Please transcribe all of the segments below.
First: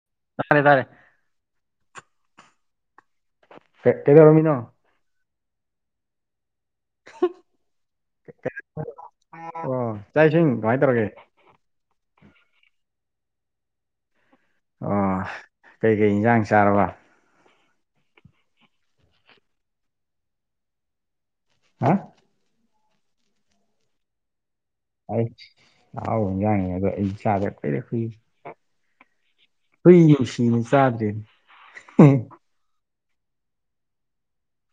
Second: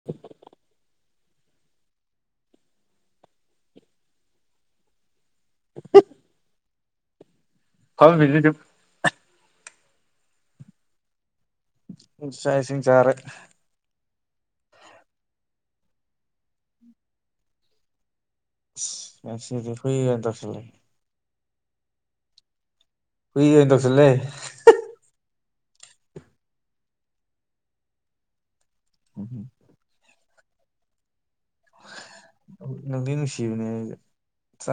[inaudible] ꯇꯥꯔꯦ ꯚꯥꯏ ꯀꯩ ꯀꯩꯗꯧꯔꯝꯃꯤꯅꯣ [inaudible] [unintelligible] [unintelligible] ꯑꯣ ꯆꯥꯛ ꯏꯁꯤꯡ ꯀꯃꯥꯏ ꯇꯧꯔꯒꯦ ꯆꯥꯛ ꯏꯁꯤꯡ ꯆꯥꯔꯦ ꯑꯣ ꯀꯩꯀꯩ ꯏꯟꯖꯥꯡ ꯆꯥꯔꯕ ꯏꯁ ꯉꯁꯤꯗꯤ ꯍꯨꯏ ꯑꯣꯏꯅ ꯇꯧꯁꯜꯂꯦ ꯍꯥ ꯍꯨꯏ ꯑꯣꯏꯅ ꯇꯧꯁꯤꯜꯂꯦ ꯑꯩ ꯍꯥꯎꯟꯖꯥꯡꯅꯤ ꯑꯗꯣ ꯑꯩ ꯆꯥꯗ ꯀꯨꯏꯔꯦ ꯍꯨꯏ ꯎꯝ ꯍꯨꯝ ꯍꯨꯏ ꯅꯨꯡꯁꯤꯅ ꯆꯥꯗ꯭ꯔꯦ ꯅꯨꯡꯗꯤ ꯅꯨꯡꯁꯤꯕꯅꯦ ꯑꯩꯖꯨ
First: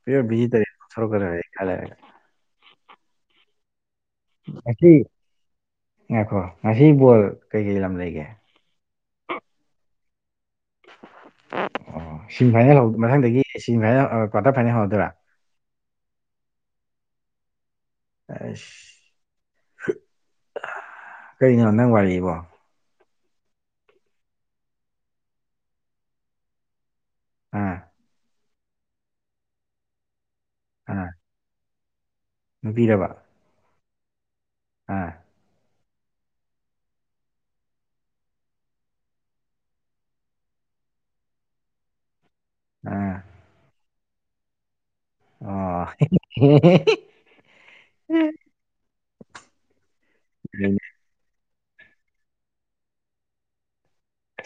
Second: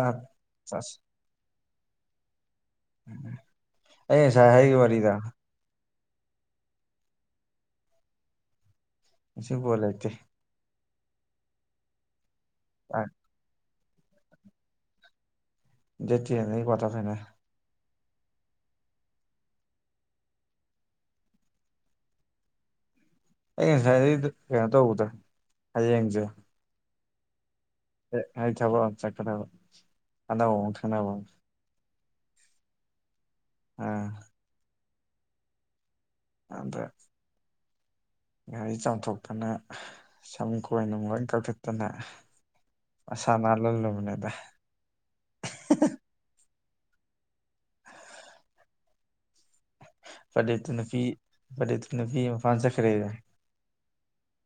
ꯄꯤꯌꯨꯔ ꯚꯤꯖꯤꯇꯔꯤꯌꯟ ꯑꯣꯊꯣꯔꯛꯒꯗꯧꯔꯦ ꯈꯔ ꯂꯩꯔꯒꯦ ꯎꯝ ꯎꯝ ꯑꯩ ꯉꯁꯥꯏ ꯍꯥꯏꯦꯒꯤ ꯋꯥꯔꯤ ꯉꯁꯤ ꯋꯥꯔꯤꯗ ꯉꯥꯏꯈꯣ ꯉꯁꯤ ꯕꯣꯜ ꯀꯩꯀꯩ ꯂꯝ ꯂꯩꯒꯦ ꯉꯁꯤ ꯕꯣꯜ ꯂꯩꯇꯦ ꯑꯣ ꯁꯤꯃꯤꯐꯥꯏꯅꯦꯜ ꯍꯧ ꯃꯊꯪꯗꯒꯤ ꯁꯤꯃꯤꯐꯥꯏꯅꯦꯜ ꯑ ꯀ꯭ꯋꯥꯔꯇꯔ ꯐꯥꯏꯅꯦꯜ ꯍꯧꯔꯗꯣꯏꯔꯥ ꯗꯦꯠ ꯆꯦꯟ ꯗꯩ ꯀꯥꯋꯇꯔ ꯐꯥꯏꯅꯦꯜ ꯑꯁ ꯀꯩꯅꯣ ꯅꯪ ꯋꯥꯔꯤꯕꯣ ꯑꯩ ꯉꯁꯥꯏꯗꯩ ꯀꯩꯅꯣ ꯇꯧꯕꯗ ꯍꯌꯦꯡꯖꯦ ꯑꯥ [unintelligible] ꯊꯕꯛ ꯑꯃꯥ ꯆꯠꯀꯗꯧꯕ ꯑꯅꯧꯕꯥ ꯑꯃꯥ ꯑꯥ ꯈꯪꯅꯕ ꯅꯨꯄꯤꯔꯕ ꯑ ꯑꯥ ꯑꯗ ꯒꯥꯔꯤ ꯆꯥꯝꯊꯣꯛꯇꯅ ꯁꯝ ꯀꯣꯏꯅꯨꯡ ꯂꯣꯏ ꯀꯛꯊꯠꯇꯅ ꯑꯥ ꯃꯁꯥ ꯅꯥꯜꯍꯜꯂꯕꯅꯦꯗꯥ ꯑꯣ ꯄꯔ꯭ꯗꯤꯞꯇꯣ ꯅꯨꯄꯤ ꯄꯔ꯭ꯗꯤꯞꯇꯣ ꯅꯨꯄꯤ ꯃꯄꯥꯝ ꯆꯠꯈ꯭ꯔꯦꯌꯦ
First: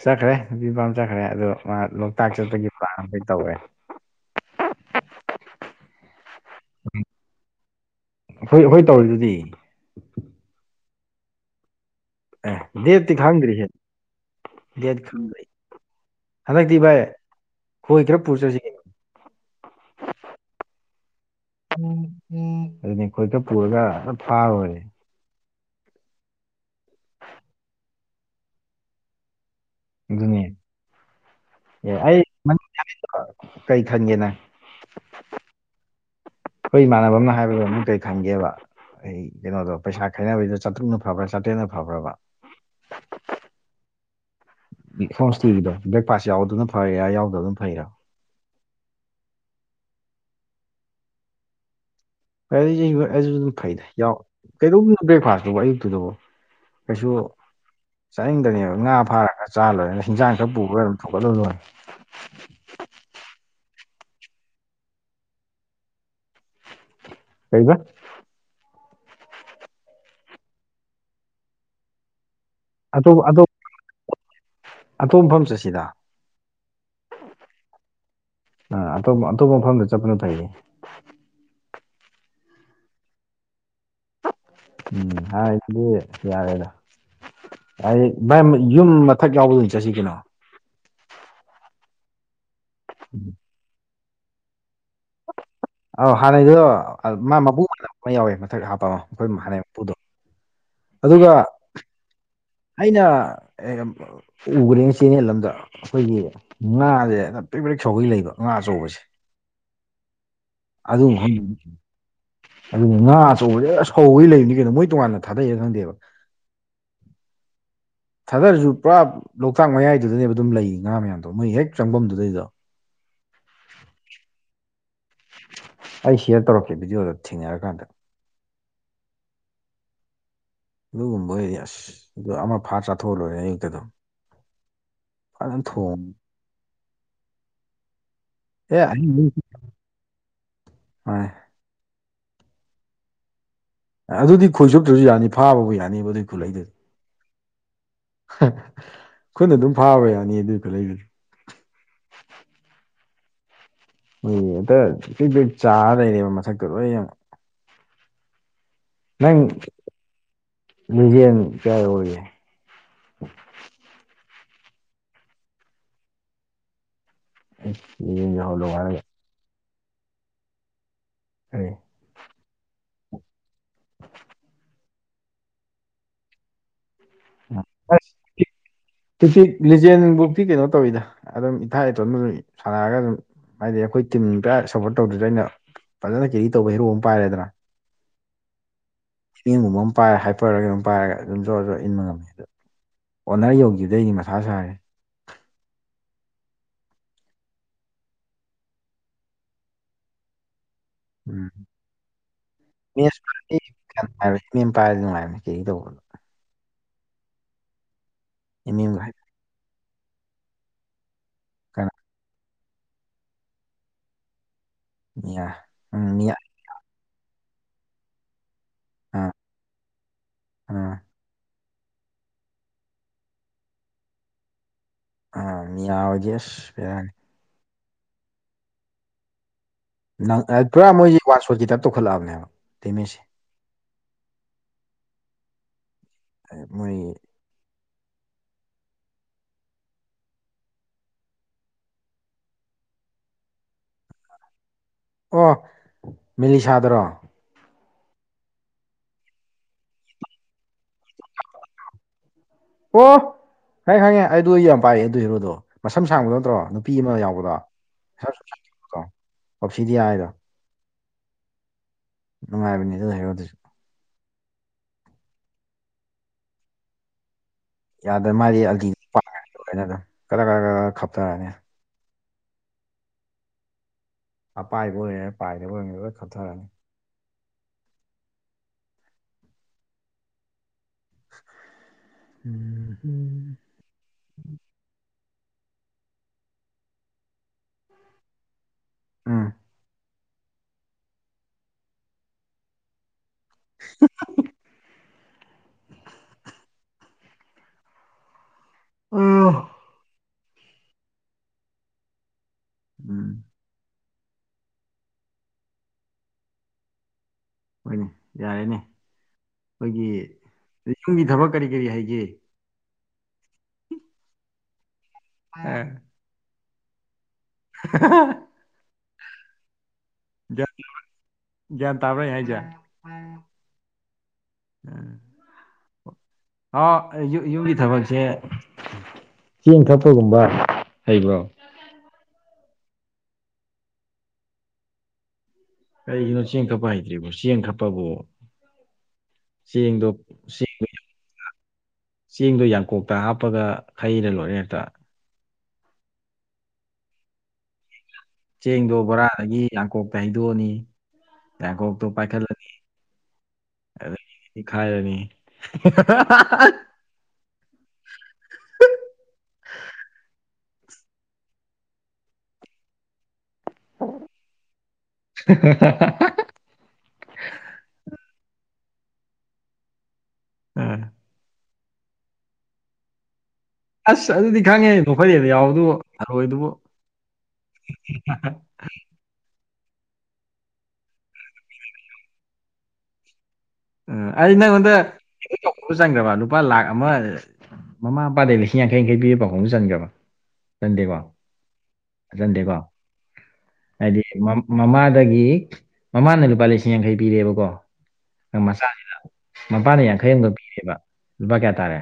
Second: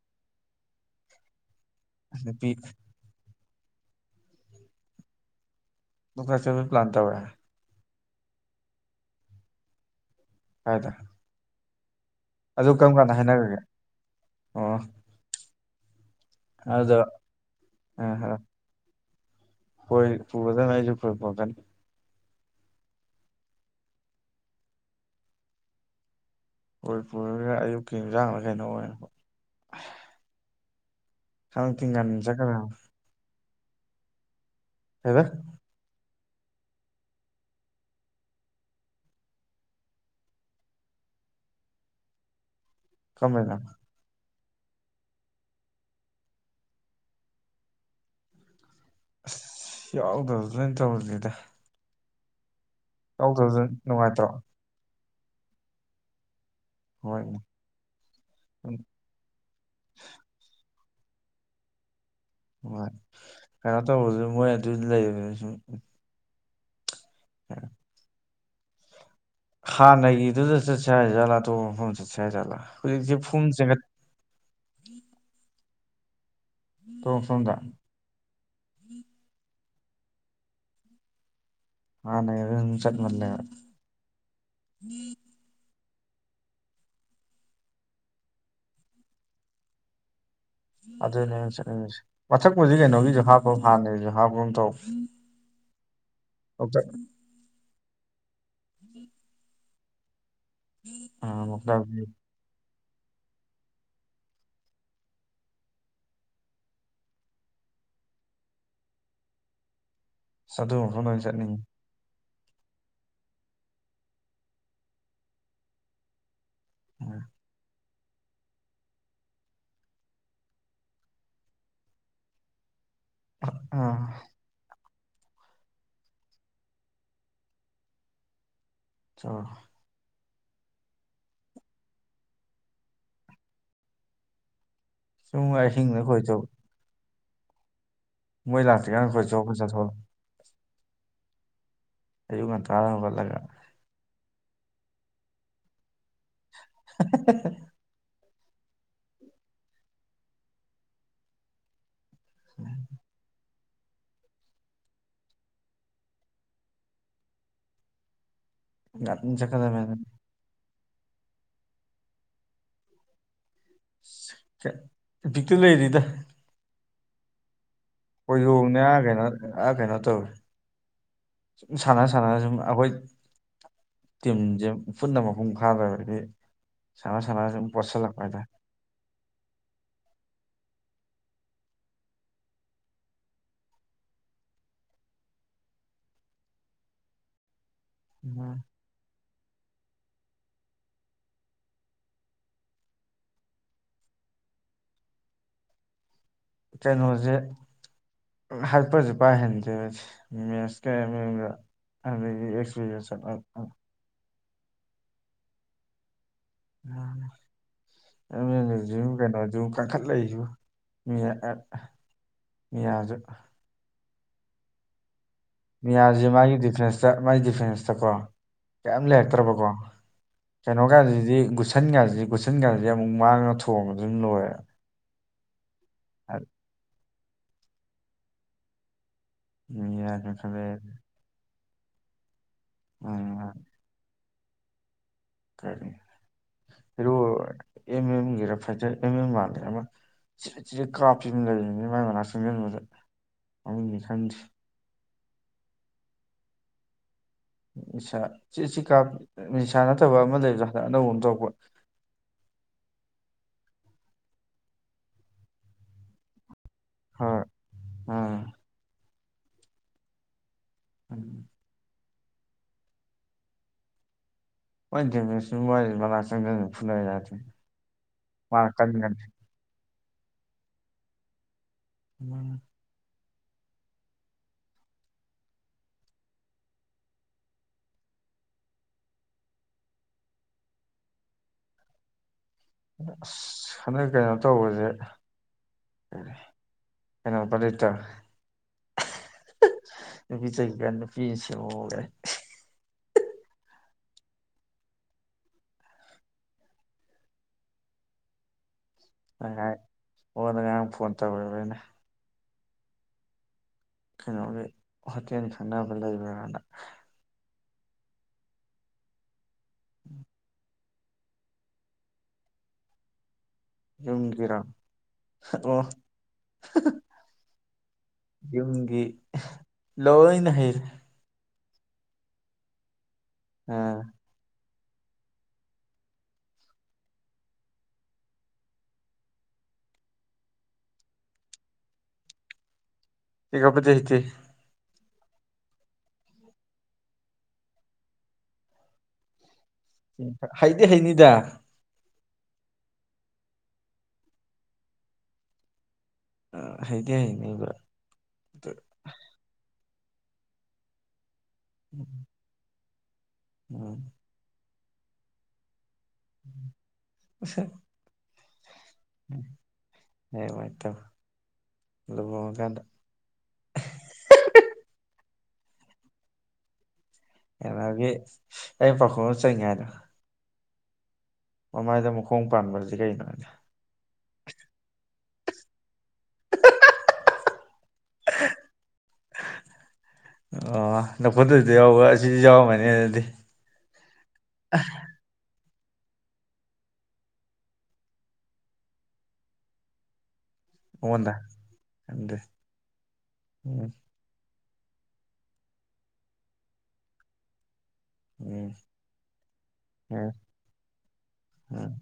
ꯆꯠꯈ꯭ꯔꯦ ꯅꯨꯄꯤ ꯃꯄꯥꯝ ꯆꯠꯈ꯭ꯔꯦ ꯑꯗꯣ ꯃꯥ ꯂꯣꯛꯇꯥꯛ ꯅꯨꯄꯤ ꯆꯠꯄꯒꯤ ꯄ꯭ꯂꯥꯟ ꯑꯃꯗꯤ ꯇꯧꯏ ꯂꯣꯛꯇꯥꯛ ꯆꯠꯄꯩ ꯄ꯭ꯂꯥꯟ ꯇꯧꯋꯦ ꯑꯩꯈꯣꯏ ꯑꯩꯈꯣꯏ ꯇꯧꯔꯤꯗꯨꯗꯤ ꯀꯥꯏꯗ ꯑꯗꯨ ꯑꯦ ꯀꯔꯝ ꯀꯥꯟꯗ ꯗꯦꯠꯇꯤ ꯈꯪꯗ꯭ꯔꯤ ꯍꯥꯏꯅꯈ꯭ꯔꯒꯦ ꯍꯦ ꯑꯣ ꯗꯦꯠ ꯈꯪꯗꯔꯤ ꯍꯟꯗꯛꯇꯤ ꯚꯥꯏ ꯑꯗꯨꯗ ꯈꯣꯏ ꯈꯔ ꯄꯨꯔ ꯆꯠꯁꯦ꯫ ꯈꯣꯏ ꯄꯨꯒꯗꯥꯃꯦ ꯑꯩꯁꯨ ꯈꯣꯏ ꯄꯨꯔꯛꯀꯅꯤ ꯑꯗꯨꯅꯦ ꯈꯣꯏ ꯈꯔ ꯄꯨꯔꯒ ꯐꯥꯔꯨꯔꯖꯦ ꯈꯣꯏ ꯄꯨꯔꯒ ꯑꯌꯨꯛꯀꯤ ꯍꯤꯟꯖꯥꯡꯂꯥꯥ ꯀꯩꯅꯣ ꯑꯣꯏꯔꯕ ꯑꯗꯨꯅꯦ ꯈꯪꯇꯤ ꯑꯦ ꯉꯟꯅ ꯑꯩ ꯆꯠꯀꯗꯕꯅꯤ [unintelligible] ꯀꯩ ꯈꯟꯒꯦꯅ ꯀꯩꯕꯥ ꯈꯣꯏ ꯏꯃꯥꯟꯅꯕ ꯑꯃꯅ ꯍꯥꯏꯕꯗꯣ ꯅꯪ ꯀꯩ ꯈꯟꯒꯦꯕ ꯑꯩ ꯀꯩꯅꯣꯗꯣ ꯄꯩꯁꯥ ꯈꯥꯏꯅꯕꯩꯗꯣ ꯆꯥꯇꯔꯨꯛꯅ ꯐꯕ꯭ꯔꯥ ꯆꯥꯇꯔꯦꯠꯅ ꯐꯕ꯭ꯔꯕ ꯀꯝꯕꯩꯅꯣ ꯍꯣꯝꯁꯇꯦꯒꯤꯗꯣ ꯕ꯭ꯔꯦꯛꯐꯥꯁ ꯌꯥꯎꯕꯗꯨꯅ ꯐꯔꯤꯔꯥ ꯌꯥꯎꯗꯕꯗꯨꯅ ꯐꯩꯔꯥ ꯑꯁ ꯌꯥꯎꯗꯕꯗꯨꯗ ꯑꯣꯏꯅꯥ ꯇꯧꯔꯖꯦꯗꯥ [unintelligible] ꯐꯩꯗ ꯌꯥꯎ ꯅꯨꯡꯉꯥꯏꯇ꯭ꯔꯣ ꯀꯩꯗꯧꯗꯣꯏꯅꯣ ꯕ꯭ꯔꯦꯛꯐꯥꯁꯇꯨꯕꯣ ꯑꯌꯨꯛꯇꯨꯗꯕꯨ ꯀꯩꯁꯨ ꯍꯣꯏꯅꯦ ꯆꯥꯅꯤꯡꯗꯅꯦꯕ ꯎꯝ ꯉꯥ ꯐꯥꯔꯒ ꯆꯥ ꯂꯣꯏꯔꯦ ꯍꯤꯟꯖꯥꯡ ꯈꯔ ꯄꯨꯈꯔ ꯑꯗꯨꯝ ꯊꯣꯡꯒꯠꯂꯨꯔꯥ ꯂꯣꯏꯔꯦ ꯍꯣꯏ ꯀꯩꯅꯣ ꯇꯧꯔꯥꯖꯨ ꯃꯣꯏ ꯑꯗꯨ ꯂꯩꯔꯤꯃꯤꯅ ꯁꯨꯝ ꯀꯩꯕ ꯍꯥꯟꯅꯒꯤꯗꯨꯗ ꯆꯠꯁꯦ ꯍꯥꯏꯖꯥꯠꯂꯥ ꯑꯇꯣꯞꯄ ꯃꯐꯝꯗ ꯆꯠꯁꯦ ꯍꯥꯏꯖꯠꯂꯥ ꯑꯇꯣꯞ ꯑꯇꯣꯞ ꯑꯇꯣꯞ ꯃꯐꯝ ꯆꯠꯁꯤꯗ ꯑꯇꯣꯞꯄꯥ ꯃꯐꯝꯗ ꯑ ꯑꯇꯣꯞ ꯑꯇꯣꯞꯄ ꯃꯐꯝꯗ ꯆꯠꯄꯅ ꯐꯩꯌꯦ ꯍꯟꯅꯩꯗꯣ ꯑꯗꯨꯝ ꯆꯠꯃꯥꯜꯂꯦꯕꯥ ꯎꯝ ꯍꯟꯅꯩꯗꯨꯗꯤ ꯌꯥꯔꯦꯗ ꯍꯥꯌꯗꯤ ꯚꯥꯏ ꯌꯨꯝ ꯃꯊꯛ ꯌꯥꯎꯕꯗꯣ ꯑꯣꯏꯅ ꯆꯠꯁꯤ ꯀꯩꯅꯣ ꯑꯗꯨꯅꯦ ꯑꯩꯅꯥ ꯆꯠꯅꯤꯡꯉꯤꯁꯦ ꯃꯊꯛꯄꯨꯁꯤ ꯀꯩꯅꯣꯒꯤꯁꯨ ꯍꯥꯞꯄ ꯍꯥꯟꯅꯒꯤꯖꯤ ꯍꯥꯞꯄꯒꯨꯝ ꯇꯧ ꯑꯧ ꯍꯥꯟꯅꯩꯗꯣ ꯂꯣꯛꯇꯥꯛ ꯃꯥ [unintelligible] ꯑꯃ ꯌꯥꯎꯋꯦ ꯃꯊꯛ ꯍꯥꯞꯄ ꯑꯃ ꯑꯩꯈꯣꯏ ꯍꯥꯟꯅꯩ ꯃꯄꯨꯗꯣ ꯑꯗꯨꯒ ꯑꯥ ꯂꯣꯛꯇꯥꯛꯀꯤ ꯑꯩꯅ ꯎꯒꯔ꯭ꯦꯅꯦ ꯆꯦꯅꯦꯜ ꯑꯝꯗ ꯑꯩꯈꯣꯏꯒꯤ ꯉꯥꯖꯦ ꯄꯔꯤꯛ ꯄꯔꯤꯛ ꯁꯧꯒꯩ ꯂꯩꯕ ꯉꯥ ꯑꯆꯧꯕꯁꯦ ꯑꯗꯨ ꯃꯐꯝꯗ [unintelligible] ꯑꯣꯏꯅ ꯆꯠꯅꯤꯡꯉꯤ ꯑꯗꯨ ꯉꯥ ꯑꯆꯧꯕꯁꯦ ꯁꯧꯒꯩ ꯂꯩꯕꯅꯤ ꯀꯩꯅꯣ ꯃꯣꯏ ꯇꯣꯉꯥꯟꯅ ꯊꯥꯗꯩꯔꯥ ꯈꯪꯗꯦꯕ [unintelligible] ꯊꯥꯗꯔꯖꯨ ꯄꯨꯔꯥ ꯂꯣꯛꯇꯥꯛ ꯃꯌꯥꯏꯗꯨꯗꯅꯦꯕ ꯑꯗꯨꯝ ꯂꯩ ꯉꯥ ꯃꯌꯥꯝꯗꯣ ꯃꯣꯏ ꯍꯦꯛ ꯆꯪꯕꯝꯗꯨꯗꯩꯗ ꯑꯥ ꯑꯩ ꯁꯤꯌꯔ ꯇꯧꯔꯛꯀꯦ ꯚꯤꯗꯤꯑꯣꯗ ꯊꯦꯡꯅꯔꯀꯥꯟꯗ꯫ ꯑ ꯑꯗꯨꯒꯨꯝꯕ ꯑꯣꯏꯔꯗꯤ ꯑꯁ ꯑꯗꯨ ꯑꯃ ꯐꯥꯔ ꯆꯥꯊꯣꯛꯍꯜꯂꯣꯏꯔꯦ ꯑꯌꯨꯛꯇ ꯑꯗꯨꯝ [unintelligible] ꯍꯁꯤꯡꯗ ꯈꯣꯏ ꯆꯧ ꯃꯣꯏ ꯂꯥꯛꯇ꯭ꯔꯤꯀꯥꯟꯗ ꯈꯣꯏꯆꯣꯞꯀ ꯆꯥꯊꯣꯛꯂꯛꯑꯣ [unintelligible] ꯑꯌꯨꯛ ꯉꯟꯇꯥꯗ ꯍꯩꯒꯠꯂꯒ ꯑꯗꯨꯗꯤ ꯈꯣꯏꯁꯆꯨꯞꯇ꯭ꯔꯁꯨ ꯌꯥꯅꯤ ꯐꯥꯕꯕꯨ ꯌꯥꯅꯤꯕ ꯑꯗꯨꯏ ꯈꯨꯠꯂꯩꯗꯨꯗꯤ꯫ [unintelligible] ꯈꯨꯠꯅ ꯑꯗꯨꯝ ꯐꯥꯕ ꯌꯥꯅꯤ ꯑꯗꯨꯏ ꯑꯗꯨꯏ ꯈꯨꯂꯩꯗꯨꯗꯤ꯫ ꯎꯝ ꯍꯣꯏꯌꯦ ꯍꯦꯛꯇ ꯄꯔ꯭ꯤꯛ ꯄ꯭ꯔꯤꯛ ꯆꯥꯔ ꯂꯩꯔꯦꯕ ꯃꯊꯛꯇ ꯂꯣꯏꯅ꯫ ꯉꯟꯅ ꯅꯪ ꯆꯠꯀꯗꯕꯅꯦ ꯂꯤꯖꯦꯟ ꯀꯌꯥ ꯌꯧꯔꯒꯦ? ꯏꯄꯤꯛꯇ ꯂꯩꯔꯤꯗ ꯂꯤꯖꯦꯟ ꯌꯧꯍꯜꯂꯣ ꯍꯥꯏꯔꯒꯥ ꯫ ꯑ ꯀꯩꯅꯣ ꯇꯧꯋꯦ ꯀꯔꯤ ꯁꯨꯝ ꯁꯥꯟꯅ ꯁꯥꯟꯅꯅ ꯁꯨꯝ ꯑꯩꯈꯣꯏ ꯇꯤꯝ ꯖꯦ ꯄꯨꯟꯅ ꯃꯄꯨꯝ ꯐꯥꯗ꯭ꯔꯗꯤ ꯁꯥꯟꯅ ꯁꯥꯟꯅꯅ ꯁꯨꯝ ꯄꯣꯠꯁꯤꯜꯂꯛꯄ ꯍꯥꯏꯇꯥꯔꯦ꯫ ꯏꯄꯤꯛ ꯂꯤꯖꯦꯟꯕꯨꯗꯤ ꯀꯩꯅꯣ ꯇꯧꯋꯤꯗ ꯑꯗꯨꯝ ꯏꯁꯥ ꯏꯇꯣꯟꯗ ꯑꯗꯨꯝ ꯁꯥꯟꯅꯔꯒ ꯑꯗꯨꯝ ꯍꯥꯏꯗꯤ ꯑꯩꯈꯣꯏ ꯇꯤꯝ ꯄꯨꯔ ꯁꯞꯄꯣꯔꯠ ꯇꯧꯗ꯭ꯔꯁꯨ ꯑꯩꯅ ꯐꯖꯅ ꯀꯦꯔꯤ ꯇꯧꯕ ꯍꯦꯔꯣ ꯑꯃ ꯄꯥꯏꯔꯦꯗꯅ ꯎꯝ ꯆꯦꯡꯒꯨꯝꯕ ꯑꯃ ꯄꯥꯏꯔ ꯍꯥꯏꯄꯔꯔ ꯀꯩꯅꯣꯝ ꯄꯥꯏꯔꯒ ꯑꯗꯨꯝ ꯖꯣꯔꯣ ꯖꯣꯔꯣ ꯏꯟꯕ ꯉꯝꯃꯦ ꯑꯗꯨ ꯑꯣꯅꯔ ꯌꯧꯈꯤꯕꯗꯩꯅꯤ ꯃꯁꯥ ꯁꯥꯔꯦ꯫ ꯀꯩꯅꯣꯁꯦ ꯍꯥꯄꯔ ꯖꯦ ꯄꯥꯏꯍꯟꯗ꯭ꯔꯦ ꯑꯩꯗꯤ ꯃꯦꯁ ꯎꯝ ꯃꯦꯁ [unintelligible] [unintelligible] ꯄꯥꯏꯔꯗꯤ ꯅꯨꯡꯥꯏꯕꯅꯤ ꯀꯦꯔꯤ ꯇꯧꯕ ꯑꯦꯝ ꯑꯦꯜ ꯖꯤ ꯏꯃꯦꯝꯒ ꯍꯥꯏ ꯍꯨꯖꯤꯛ ꯑꯃꯨꯛ ꯀꯩꯅꯣꯁꯨ ꯀꯟꯈꯠꯂꯛꯏꯁꯨ ꯃꯤꯌꯥ ꯑꯥ ꯀꯅꯥ ꯃꯤꯌꯥꯁꯨ ꯃꯤꯌꯥ ꯎꯝ ꯃꯤꯌꯥꯝꯖꯤ ꯃꯤꯌꯥ ꯃꯥꯒꯤ ꯗꯤꯐ꯭ꯔꯦꯟꯁꯇ ꯃꯥꯒꯤ ꯗꯤꯐ꯭ꯔꯦꯟꯁꯇꯀꯣ ꯀꯩꯝ ꯑꯥ ꯂꯩꯔꯛꯇ꯭ꯔꯕꯀꯣ ꯀꯩꯅꯣ ꯑꯥ ꯒꯥꯁꯤꯗꯤ ꯒꯨꯁ ꯁꯟ ꯀꯁꯤ ꯒꯨꯠꯁꯟ ꯀꯁꯤ ꯑꯃꯨꯛ ꯃꯥꯡꯅ ꯊꯣꯝꯕ ꯑꯗꯨꯝ ꯂꯣꯏꯔꯦ ꯑ ꯃꯤꯌꯥ ꯃꯤꯌꯥ ꯍꯣꯏꯗꯤ ꯑꯁ ꯕꯦꯔꯅꯤ! [unintelligible] ꯋꯥꯔ ꯁꯣꯠ ꯀꯤ ꯇꯥꯏꯞ ꯇꯧꯈꯠꯂꯛꯑꯝꯅꯦ ꯍꯥꯏꯕꯥ꯫ [unintelligible] [unintelligible] ꯃꯣꯏꯒꯤ ꯖꯤꯔꯤꯠ ꯖꯤꯔꯤꯠ ꯀꯥꯞꯄꯤ ꯑꯃ ꯂꯩꯔꯤꯅꯤ ꯃꯥꯏ ꯃꯅꯥꯛ ꯆꯪꯁꯤꯟꯕꯗ ꯃꯃꯤꯡꯗꯤ ꯈꯪꯗꯦ꯫ ꯑꯣ ꯃꯤꯂꯤꯁꯥꯗꯨꯔꯣ? ꯅꯤꯁꯥ ꯆꯦ ꯆ ꯀꯥꯞ ꯅꯤꯁꯥ ꯅꯠꯇꯕ ꯑꯃ ꯂꯩꯕꯗꯥ ꯍꯟꯗꯛ ꯑꯅꯧꯕ ꯑꯃ ꯊꯣꯔꯛꯄ꯫ ꯑꯣ ꯈꯪꯉꯦ ꯈꯪꯉꯦ ꯑꯩꯗꯣ ꯑꯩ ꯌꯥꯝ ꯄꯥꯏꯌꯦ ꯑꯗꯨ ꯏꯔꯣꯗꯣ ꯃꯁꯝ ꯁꯥꯡꯕ ꯗꯣ ꯅꯠꯇ꯭ꯔꯣ? ꯅꯨꯄꯤ ꯑꯃ ꯍꯣꯏ ꯌꯥꯎꯕꯗꯗꯣ ꯑꯥ [unintelligible] ꯑꯣꯞꯁꯤꯗꯤꯌꯥ ꯍꯥꯏꯗꯣ ꯎꯝ ꯅꯨꯡꯉꯥꯏꯕꯅꯦ ꯑꯗꯨ ꯍꯦꯔꯣ ꯗꯨꯖꯨ ꯫ [unintelligible] ꯌꯥꯗ꯭ꯔꯦ ꯃꯥꯗꯤ ꯃꯥꯅ ꯑꯜꯗꯤ ꯀꯟꯒꯅꯤ ꯄꯥꯏꯔꯒ ꯑꯗꯨꯝ ꯒꯔ ꯒꯔ ꯈꯞꯊꯔꯅꯤ꯫ [unintelligible] ꯑꯄꯥꯏꯕ ꯑꯣꯏꯒꯦꯔꯥ ꯄꯥꯏꯗꯕ ꯑꯣꯏꯒꯦꯔꯥ ꯂꯣꯏ ꯈꯞꯊꯔꯅꯤ꯫ ꯎꯝ ꯑꯁ ꯍꯟꯗ ꯀꯩꯅꯣ ꯇꯧꯕꯁꯦ ꯎꯝ [unintelligible] ꯅꯨꯄꯤ [unintelligible] ꯁꯦꯝꯃꯣꯒꯥꯏ [inaudible] ꯎꯝ ꯅꯥꯏ ꯑꯣꯗ ꯉꯔꯥꯡ ꯐꯣꯟ ꯇꯧꯔꯣꯏꯕ ꯑꯩꯅ ꯎꯝ ꯀꯩꯅꯣꯒꯤ ꯍꯣꯇꯦꯜ ꯈꯪꯅꯕ ꯂꯩꯕ꯭ꯔꯅ ꯍꯣꯏꯅꯦ ꯌꯥꯔꯦꯅꯦ ꯑꯩꯈꯣꯏꯒꯤ ꯌꯨꯝꯒꯤ ꯊꯕꯛ ꯀꯔꯤ ꯀꯔꯤ ꯍꯩꯒꯦ ꯌꯨꯝꯒꯤꯔꯣ ꯑꯣ [unintelligible] ꯌꯨꯝꯒꯤ ꯂꯣꯏꯅ ꯒ꯭ꯌꯥꯟ ꯍꯩꯔꯦ ꯒ꯭ꯌꯥꯟ ꯇꯥꯕ꯭ꯔꯥ ꯑꯩꯅ ꯍꯥꯏꯁꯦ ꯑꯥ ꯎꯝ ꯑꯥꯎ ꯌꯨꯝꯒꯤ ꯊꯕꯛꯁꯦ ꯆꯦꯡ ꯇꯛꯄꯒꯨꯝꯕ ꯍꯩꯕ꯭ꯔꯣ ꯆꯦꯡ ꯈꯥꯞꯄꯗꯤ ꯍꯩꯇꯦ ꯀꯩꯒꯤꯅꯣ ꯆꯦꯡ ꯈꯞꯄ ꯍꯩꯇ꯭ꯔꯤꯕꯣ ꯆꯦꯡ ꯈꯛꯄꯕꯨ ꯆꯦꯡ ꯍꯩꯗꯤ ꯍꯩꯅꯤꯗ ꯆꯦꯡꯗꯣ ꯌꯥꯡꯀꯣꯛꯇ ꯍꯥꯞꯄꯒ ꯈꯩꯔ ꯂꯣꯏꯔꯦ ꯍꯦꯛꯇ ꯑ ꯍꯩꯗ ꯍꯩꯅꯤꯕ ꯑꯗꯨ ꯆꯦꯡꯗꯣ ꯕꯣꯔꯥꯗꯒꯤ ꯌꯥꯡꯀꯣꯛꯇ ꯍꯩꯗꯣꯛꯑꯅꯤ ꯌꯥꯡꯀꯣꯛꯇꯣ ꯄꯥꯏꯈꯠꯂꯅꯤ ꯎꯝ ꯑ ꯈꯥꯏꯅꯤ ꯁꯠ ꯍꯌꯦꯡ ꯋꯥꯏ ꯇꯧ ꯂꯨꯍꯣꯡ ꯉꯥꯀꯟꯗ [unintelligible] ꯑꯗꯒꯤ ꯑꯩ ꯄꯥꯎꯈꯣꯝ ꯑꯃꯥ ꯆꯟꯒꯦ ꯍꯥꯢꯗꯣ ꯑꯥ ꯃꯃꯥꯏꯗ ꯃꯈꯣꯡ ꯄꯥꯟꯕꯁꯤ ꯀꯩꯅꯣ ꯑꯗꯨꯗꯤ ꯑꯁ ꯑꯗꯨꯗꯤ ꯈꯪꯉꯦ ꯅꯣꯛꯐꯗꯦꯗꯑ ꯌꯥꯎꯕꯗꯨꯕꯨ ꯊꯥꯔꯣꯏꯗꯨꯕꯨ [inaudible] ꯑꯥ ꯅꯣꯛꯐꯗꯦꯗꯥ ꯌꯥꯎꯕ ꯑꯁꯤꯁꯨ ꯌꯥꯎꯔꯝꯃꯅꯤ ꯑꯗꯨꯗꯤ ꯎꯝ ꯑꯩ ꯅꯪꯉꯣꯟꯗ ꯄꯥꯎꯈꯣꯝ ꯆꯟꯒꯔꯕ ꯂꯨꯄꯥ ꯂꯥꯛ ꯑꯃ ꯃꯃꯥ ꯃꯄꯥꯗꯩ ꯂꯤꯁꯤꯡ ꯌꯥꯡꯈꯩ ꯌꯥꯡꯈꯩ ꯄꯤꯕ ꯄꯥꯎꯈꯣꯝ ꯆꯟꯈ꯭ꯔꯕ ꯆꯟꯗꯦꯀꯣ ꯑꯩꯉꯣꯟꯗ ꯑꯗꯨꯗꯤ ꯆꯟꯗꯦꯀꯣ ꯎꯝ ꯍꯥꯏꯗꯤ ꯃꯃꯥꯗꯒꯤ ꯃꯃꯥꯅ ꯂꯨꯄꯥ ꯂꯤꯁꯤꯡ ꯌꯥꯡꯈꯩ ꯄꯤꯔꯦꯕꯀꯣ ꯎꯝ ꯃꯆꯥꯁꯤꯗ ꯃꯄꯥꯅ ꯌꯥꯡꯈꯩ ꯎꯝ ꯑꯃꯒ ꯄꯤꯔꯦꯕ ꯂꯨꯄꯥ ꯀꯌꯥ ꯇꯥꯔꯦ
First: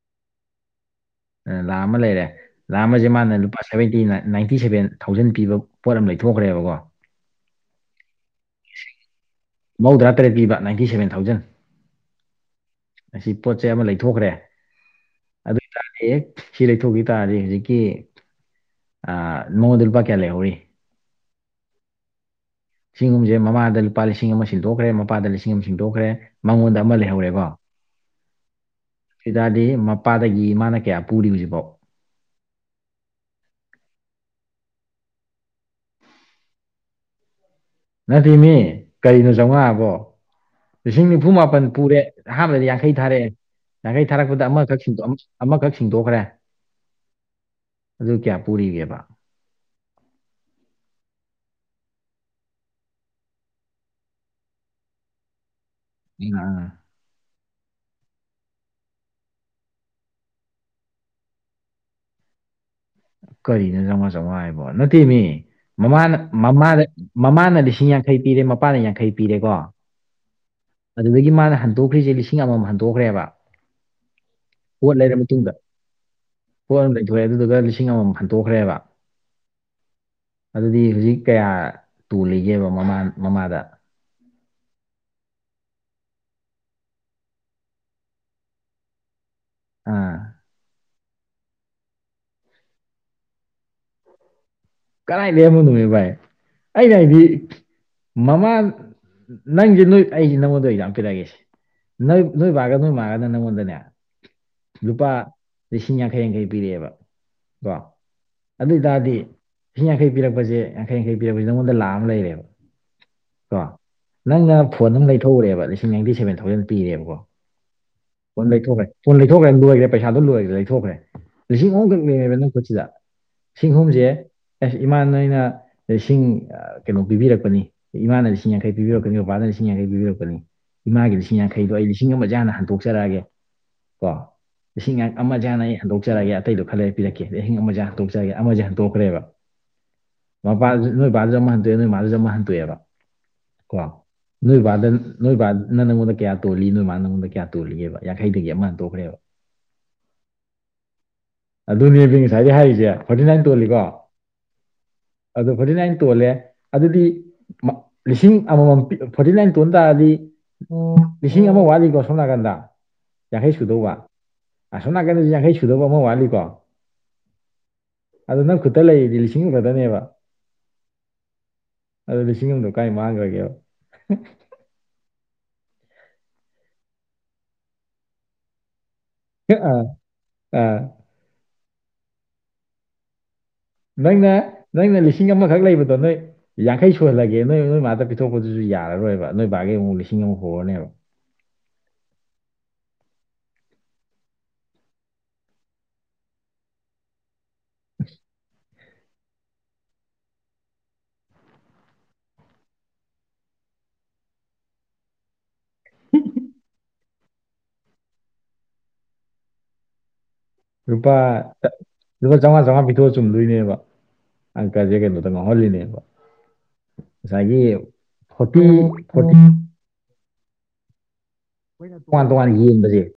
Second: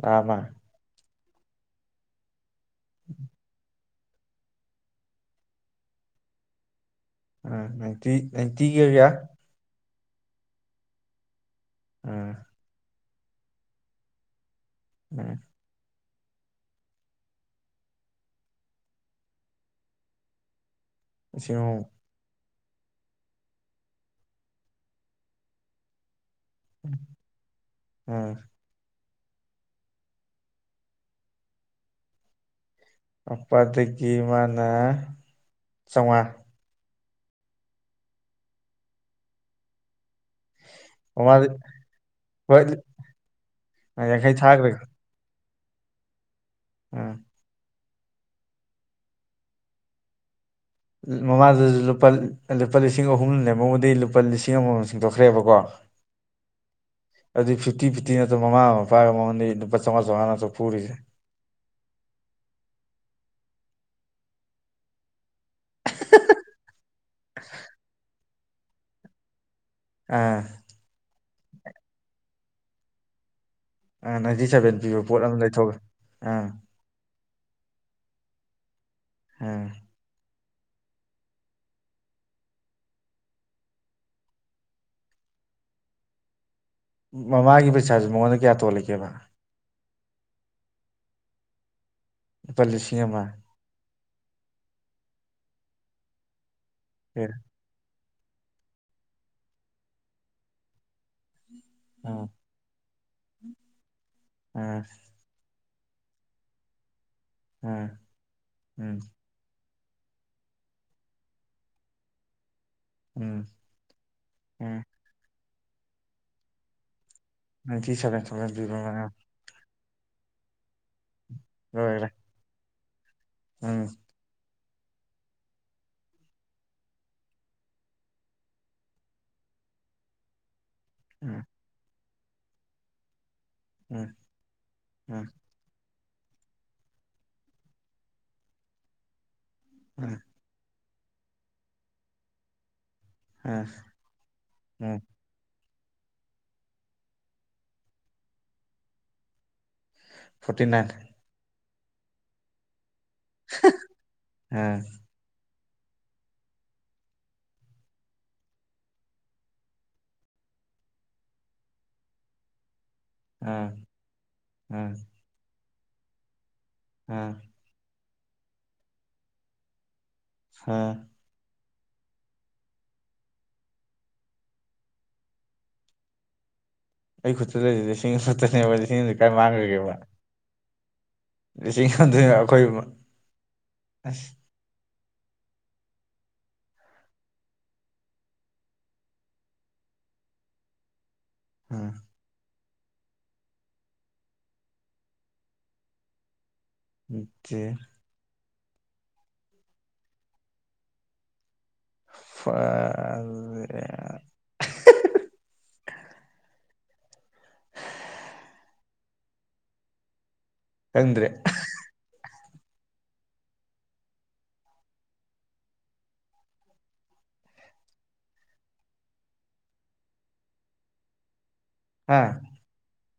ꯆꯝꯃꯥ ꯂꯥꯛ ꯑꯃ ꯂꯩꯔꯦ ꯂꯥꯛ ꯑꯃꯁꯦ ꯃꯥꯅ ꯂꯨꯄꯥ ꯁꯕꯦꯟꯇꯤ ꯅꯥꯏꯟꯇꯤ ꯁꯕꯦꯟ ꯊꯥꯎꯖꯟ ꯄꯤꯕ ꯄꯣꯠ ꯑꯃ ꯂꯩꯊꯣꯛꯈ꯭ꯔꯦꯕꯀꯣ ꯅꯥꯏꯟꯇꯤ ꯅꯥꯏꯟꯇꯤꯒ ꯀꯌꯥ ꯃꯧꯗ꯭ꯔꯥ ꯇꯔꯦꯠ ꯄꯤꯕ ꯅꯥꯏꯇꯤ ꯁꯕꯦꯟ ꯊꯥꯎꯖꯟ ꯎꯝ ꯑꯁꯤ ꯄꯣꯠ ꯆꯩ ꯑꯃ ꯂꯩꯊꯣꯛꯈ꯭ꯔꯦ ꯎꯝ ꯑꯗꯨ ꯑꯣꯏꯇꯥꯔꯗꯤ ꯁꯤ ꯂꯩꯊꯣꯛꯈꯤ ꯇꯥꯔꯗꯤ ꯍꯧꯖꯤꯛꯀꯤ ꯑ ꯃꯗ ꯂꯨꯄꯥ ꯀꯌꯥ ꯂꯩꯍꯧꯔꯤ ꯂꯤꯁꯤꯡ ꯑꯍꯨꯝ ꯂꯤꯁꯤꯡ ꯂꯨꯄꯥ ꯂꯤꯁꯤꯡ ꯑꯃ ꯁꯤꯟꯗꯣꯛꯈ꯭ꯔꯦ ꯃꯄꯥꯗ ꯂꯤꯁꯤꯡ ꯑꯃ ꯁꯤꯟꯗꯣꯛꯈ꯭ꯔꯦ ꯃꯉꯣꯟꯗ ꯑꯃ ꯂꯩꯍꯧꯔꯦꯕ ꯎꯝ ꯗꯨꯗꯤ ꯃꯄꯥꯗꯒꯤ ꯃꯥꯅ ꯀꯌꯥ ꯄꯨꯔꯤ ꯍꯧꯖꯤꯛꯕꯥꯎ ꯕꯄꯥꯗꯒꯤ ꯃꯥꯅ ꯆꯧꯉꯥ ꯅꯠꯇꯦ ꯃꯤ ꯀꯔꯤꯅꯣ ꯆꯧꯉꯥ ꯑꯕꯣ ꯂꯤꯁꯤꯡ ꯅꯤꯐꯨ ꯃꯃꯥꯗ ꯃꯥꯄꯟ ꯄꯨꯔꯦ ꯍꯣꯏ ꯑꯍꯥꯟꯕꯗ ꯌꯥꯡꯈꯩ ꯊꯥꯔꯛꯑꯦ ꯌꯥꯡꯈꯩ ꯊꯥꯔꯛꯄꯗ ꯑꯃꯈꯛ ꯁꯤꯡꯗꯣꯛ ꯑꯃꯈꯛ ꯁꯤꯡꯗꯣꯛꯈ꯭ꯔꯦ ꯑ ꯑꯗꯨ ꯀꯌꯥ ꯄꯨꯔꯤꯒꯦꯕ ꯃꯃꯥꯗꯨꯖꯨ ꯂꯨꯄꯥ ꯂꯨꯄꯥ ꯂꯤꯁꯤꯡ ꯑꯍꯨꯝ ꯂꯦꯝꯍꯧꯕꯗꯩꯩ ꯂꯨꯄꯥ ꯂꯤꯁꯤꯡ ꯑꯃꯝꯃꯝ ꯁꯤꯡꯗꯣꯛꯈ꯭ꯔꯦꯕꯀꯣ ꯏꯪꯑꯥ ꯑꯗꯩ ꯐꯤꯐꯇꯤ ꯐꯤꯐꯇꯤ ꯅꯠꯇ꯭ꯔꯣ ꯃꯃꯥꯒ ꯃꯄꯥꯒ ꯃꯉꯣꯟꯗꯩ ꯂꯨꯄꯥ ꯆꯥꯎꯉꯥ ꯆꯥꯎꯉꯥꯅꯠꯇ꯭ꯔꯣ ꯄꯨꯔꯤꯖꯦ ꯑ ꯀꯔꯤꯅꯣ ꯆꯉ꯭ꯋꯥ ꯆꯉ꯭ꯋꯥ ꯍꯥꯏꯕꯣ ꯅꯠꯇꯦꯃꯤ ꯃꯃꯥꯅ ꯃꯃꯥꯗ ꯃꯃꯥꯅ ꯂꯤꯁꯤꯡ ꯌꯥꯡꯈꯩ ꯄꯤꯔꯦ ꯃꯄꯥꯅ ꯌꯥꯡꯈꯩ ꯄꯤꯔꯦꯀꯣ ꯑꯥ ꯑꯗꯨꯗꯒꯤ ꯃꯥꯅ ꯍꯟꯗꯣꯛꯈ꯭ꯔꯤꯁꯦ ꯂꯤꯁꯤꯡ ꯑꯃꯝꯃꯝ ꯍꯟꯗꯣꯛꯈ꯭ꯔꯦꯕ ꯑ ꯅꯥꯏꯟꯇꯤ ꯁꯚꯦꯟ ꯄꯤꯕ ꯂꯩꯔ ꯄꯣꯠ ꯑꯃ ꯃꯇꯨꯡꯗ ꯂꯩꯊꯣꯛꯈꯦ ꯑꯥ ꯄꯣꯠ ꯑꯃ ꯂꯩꯊꯣꯛꯑꯦ ꯑꯗꯨꯗꯨꯒ ꯂꯤꯁꯤꯡ ꯑꯃꯝꯃꯝ ꯍꯟꯇꯣꯛꯈ꯭ꯔꯦꯕ ꯑ ꯑꯗꯨꯗꯤ ꯍꯧꯖꯤꯛ ꯀꯌꯥ ꯇꯣꯜꯂꯤꯒꯦꯕ ꯃꯃꯥꯟ ꯃꯃꯥꯗ ꯃꯃꯥꯒꯤ ꯄꯩꯁꯥꯥꯖꯦ ꯃꯉꯣꯟꯗ ꯀꯌꯥ ꯇꯣꯂꯤꯒꯦꯕ ꯑꯥ ꯂꯨꯄꯥ ꯂꯤꯁꯤꯡ ꯑꯃ ꯀꯔꯥꯏꯗꯩ ꯑꯃꯅꯣꯍꯦ ꯚꯥꯏ ꯑꯩꯅ ꯍꯥꯏꯗꯤ ꯑꯦ ꯃꯃꯥꯟ ꯅꯪꯖꯦ ꯅꯣꯏ ꯑꯩꯖꯦ ꯅꯪꯉꯣꯟꯗ ꯑꯦꯛꯖꯥꯝ ꯄꯤꯔꯛꯑꯒꯦꯁꯦ ꯅꯩꯞ ꯑꯥ ꯅꯣꯏ ꯕꯥꯒ ꯅꯣꯏ ꯃꯥꯒꯅ ꯅꯪꯉꯣꯟꯗꯅꯦ ꯑꯥ ꯂꯨꯄꯥ ꯂꯤꯁꯤꯡ ꯌꯥꯡꯈꯩ ꯌꯥꯡꯈꯩ ꯄꯤꯔꯛꯑꯦꯕ ꯀꯣ ꯑꯥ ꯎꯝ ꯑꯗꯣꯏꯇꯥꯔꯗꯤ ꯂꯤꯁꯤꯡ ꯌꯥꯡꯈꯩ ꯄꯤꯔꯄꯖꯦ ꯌꯥꯡꯈꯩ ꯌꯥꯡꯈꯩ ꯄꯤꯔꯛꯖꯦ ꯅꯪꯉꯣꯟꯗ ꯂꯥꯛ ꯑꯃ ꯂꯩꯔꯦꯕ ꯎꯝ ꯀꯣ ꯅꯪꯅ ꯎꯝ ꯐꯣꯟ ꯑꯃ ꯂꯩꯊꯣꯛꯎꯔꯦꯕ ꯂꯤꯁꯤꯡ ꯅꯥꯏꯇꯤ ꯁꯦꯚꯦꯟ ꯊꯥꯎꯖꯟ ꯄꯤꯔꯦꯕꯀꯣ ꯅꯥꯏꯟꯇꯤ ꯁꯚꯦꯟ ꯐꯣꯟ ꯊꯥꯎꯖꯟ ꯄꯤꯕ ꯂꯩꯊꯣꯛꯈ꯭ꯔꯦ ꯑꯃ ꯐꯣꯟ ꯂꯩꯊꯣꯛꯈ꯭ꯔꯦ ꯂꯣꯏꯒ꯭ꯔꯦ ꯄꯩꯁꯥꯗꯣ ꯂꯣꯏꯒ꯭ꯔꯦ ꯂꯩꯊꯣꯛꯈ꯭ꯔꯦ ꯂꯤꯁꯤꯡ ꯂꯣꯏꯔꯦ ꯑꯍꯨꯝꯈꯛꯅꯦꯕ ꯅꯪ ꯈꯨꯠꯁꯤꯗ ꯂꯤꯁꯤꯡ ꯎꯝ ꯑꯍꯨꯝꯖꯦ ꯑꯦꯁ ꯏꯃꯥꯟ ꯅꯣꯏꯅ ꯂꯤꯁꯤꯡ ꯀꯩꯅꯣ ꯄꯤꯕꯤꯔꯛꯄꯅꯤ ꯏꯃꯥꯅ ꯂꯤꯁꯤꯡ ꯌꯥꯡꯈꯩ ꯄꯤꯕꯤꯔꯛꯄꯅꯤ ꯕꯕꯥꯅ ꯂꯤꯁꯤꯡ ꯌꯥꯡꯈꯩ ꯄꯤꯕꯤꯔꯛꯄꯅꯤ ꯏꯃꯥꯒꯤ ꯂꯤꯁꯤꯡ ꯎꯝ ꯌꯥꯡꯈꯩꯗꯣ ꯑꯩ ꯂꯤꯁꯤꯡ ꯑꯃꯖꯦ ꯍꯟꯗꯣꯛꯆꯔꯛꯑꯒꯦ ꯀꯣ ꯎꯝ ꯂꯤꯁꯤꯡ ꯎꯝ ꯑꯃꯖꯦ ꯍꯥꯟꯅ ꯑꯩ ꯍꯟꯗꯣꯛꯆꯔꯒꯦ ꯑꯇꯩꯗꯨ ꯈꯔ ꯂꯩꯔ ꯄꯤꯔꯛꯀꯦ ꯂꯤꯁꯤꯡ ꯑꯃꯖꯦ ꯍꯟꯇꯣꯛꯆꯔꯒꯦ ꯑꯃꯖꯦ ꯍꯟꯇꯣꯛꯈ꯭ꯔꯦꯕ ꯑ ꯃꯄꯥꯗꯖꯨ ꯅꯣꯏꯕꯥꯗꯖꯨ ꯑꯃ ꯍꯟꯇꯣꯛꯑꯦ ꯅꯣꯏ ꯃꯥꯗꯖꯨ ꯑꯃ ꯍꯟꯇꯣꯛꯑꯦꯕ ꯎꯝ ꯀꯣ ꯅꯣꯏ ꯕꯥꯗ ꯎꯝ ꯅꯣꯏꯕꯥꯅ ꯅꯪꯉꯣꯟꯗ ꯀꯌꯥ ꯇꯣꯜꯂꯤ ꯅꯣꯏ ꯃꯥꯅ ꯅꯪꯉꯣꯟꯗ ꯀꯌꯥ ꯇꯣꯜꯂꯤꯒꯦꯕ ꯌꯥꯡꯈꯩꯗꯒꯤ ꯑꯃ ꯍꯟꯗꯣꯛꯈ꯭ꯔꯦꯕ ꯐꯣꯔꯇꯤ ꯅꯥꯏꯟ ꯑꯗꯨꯅꯦꯕꯤ ꯉꯁꯥꯏꯗꯩ ꯍꯥꯏꯔꯤꯖꯦ ꯐꯣꯔꯇꯤ ꯅꯥꯏꯟ ꯇꯣꯜꯂꯤꯀꯣ ꯑ ꯑꯗꯨ ꯐꯣꯔꯇꯤ ꯅꯥꯏꯟ ꯇꯣꯜꯂꯦ ꯑꯗꯨꯗꯤ ꯃꯛ ꯂꯤꯁꯤꯡ ꯑꯃꯝꯃꯝ ꯐꯣꯔꯇꯤ ꯅꯥꯏꯟ ꯇꯣꯟ ꯇꯥꯔꯗꯤ ꯂꯤꯁꯤꯡ ꯑꯃ ꯋꯥꯠꯂꯤꯀꯣ ꯁꯣꯝ ꯅꯥꯀꯟꯗ ꯌꯥꯡꯈꯩ ꯑꯥ ꯁꯨꯗꯧꯕ ꯑꯥ ꯑꯁꯣꯝ ꯅꯥꯀꯟꯗꯖꯨ ꯌꯥꯡꯈꯩ ꯁꯨꯗꯧꯕ ꯑꯃ ꯋꯥꯠꯂꯤꯀꯣ ꯑ ꯑꯗꯨ ꯅꯪ ꯈꯨꯠꯇ ꯂꯩꯔꯤꯗꯤ ꯂꯤꯁꯤꯡ ꯑꯃꯈꯛꯇꯅꯦꯕ ꯍ ꯑꯗꯣ ꯂꯤꯁꯤꯡ ꯑꯃꯗꯣ ꯀꯥꯏ ꯃꯥꯡꯒ꯭ꯔꯒꯦꯕ ꯑꯩ ꯈꯨꯠꯇ ꯂꯩꯔꯤꯖꯦ ꯂꯤꯁꯤꯡ ꯑꯃꯈꯠꯇꯅꯦꯕ ꯑꯥ ꯑꯥ ꯂꯤꯁꯤꯡ ꯑꯃꯗꯨꯅ ꯑꯩꯈꯣꯏ ꯏꯃꯣꯠ ꯅꯪꯅ ꯅꯪꯅ ꯂꯤꯁꯤꯡ ꯑꯃꯈꯛ ꯂꯩꯕꯗꯣ ꯅꯣꯏ ꯌꯥꯡꯈꯩ ꯁꯨꯍꯜꯂꯒꯦ ꯅꯣꯏ ꯅꯣꯏ ꯃꯥꯗ ꯄꯤꯊꯣꯛꯄꯗꯨꯁꯨ ꯌꯥꯔꯔꯣꯏꯕ ꯅꯣꯏ ꯕꯥꯒꯤ ꯑꯃꯨꯛ ꯂꯤꯁꯤꯡ ꯑꯃ ꯍꯣꯔꯅꯦꯕ ꯎꯝ [unintelligible] [unintelligible] [unintelligible] [unintelligible] ꯔꯨꯄꯥ ꯈꯪꯗ꯭ꯔꯦ ꯂꯄꯥ ꯆꯥꯝꯃꯉꯥ ꯆꯥꯝꯃꯉꯥ ꯄꯤꯊꯣꯛꯑꯒ ꯆꯨꯝꯗꯣꯏꯅꯦꯕ ꯑꯪꯀꯜꯁꯦ ꯀꯩꯅꯣꯗ ꯉꯥꯎꯍꯜꯂꯤꯅꯦꯕ ꯉꯁꯥꯏꯒꯤ ꯐꯇꯤ ꯐꯇꯤ ꯑꯩꯈꯣꯏꯅ ꯍꯥ ꯇꯣꯉꯥꯟ ꯇꯣꯉꯥꯟ ꯌꯦꯡꯕꯁꯦ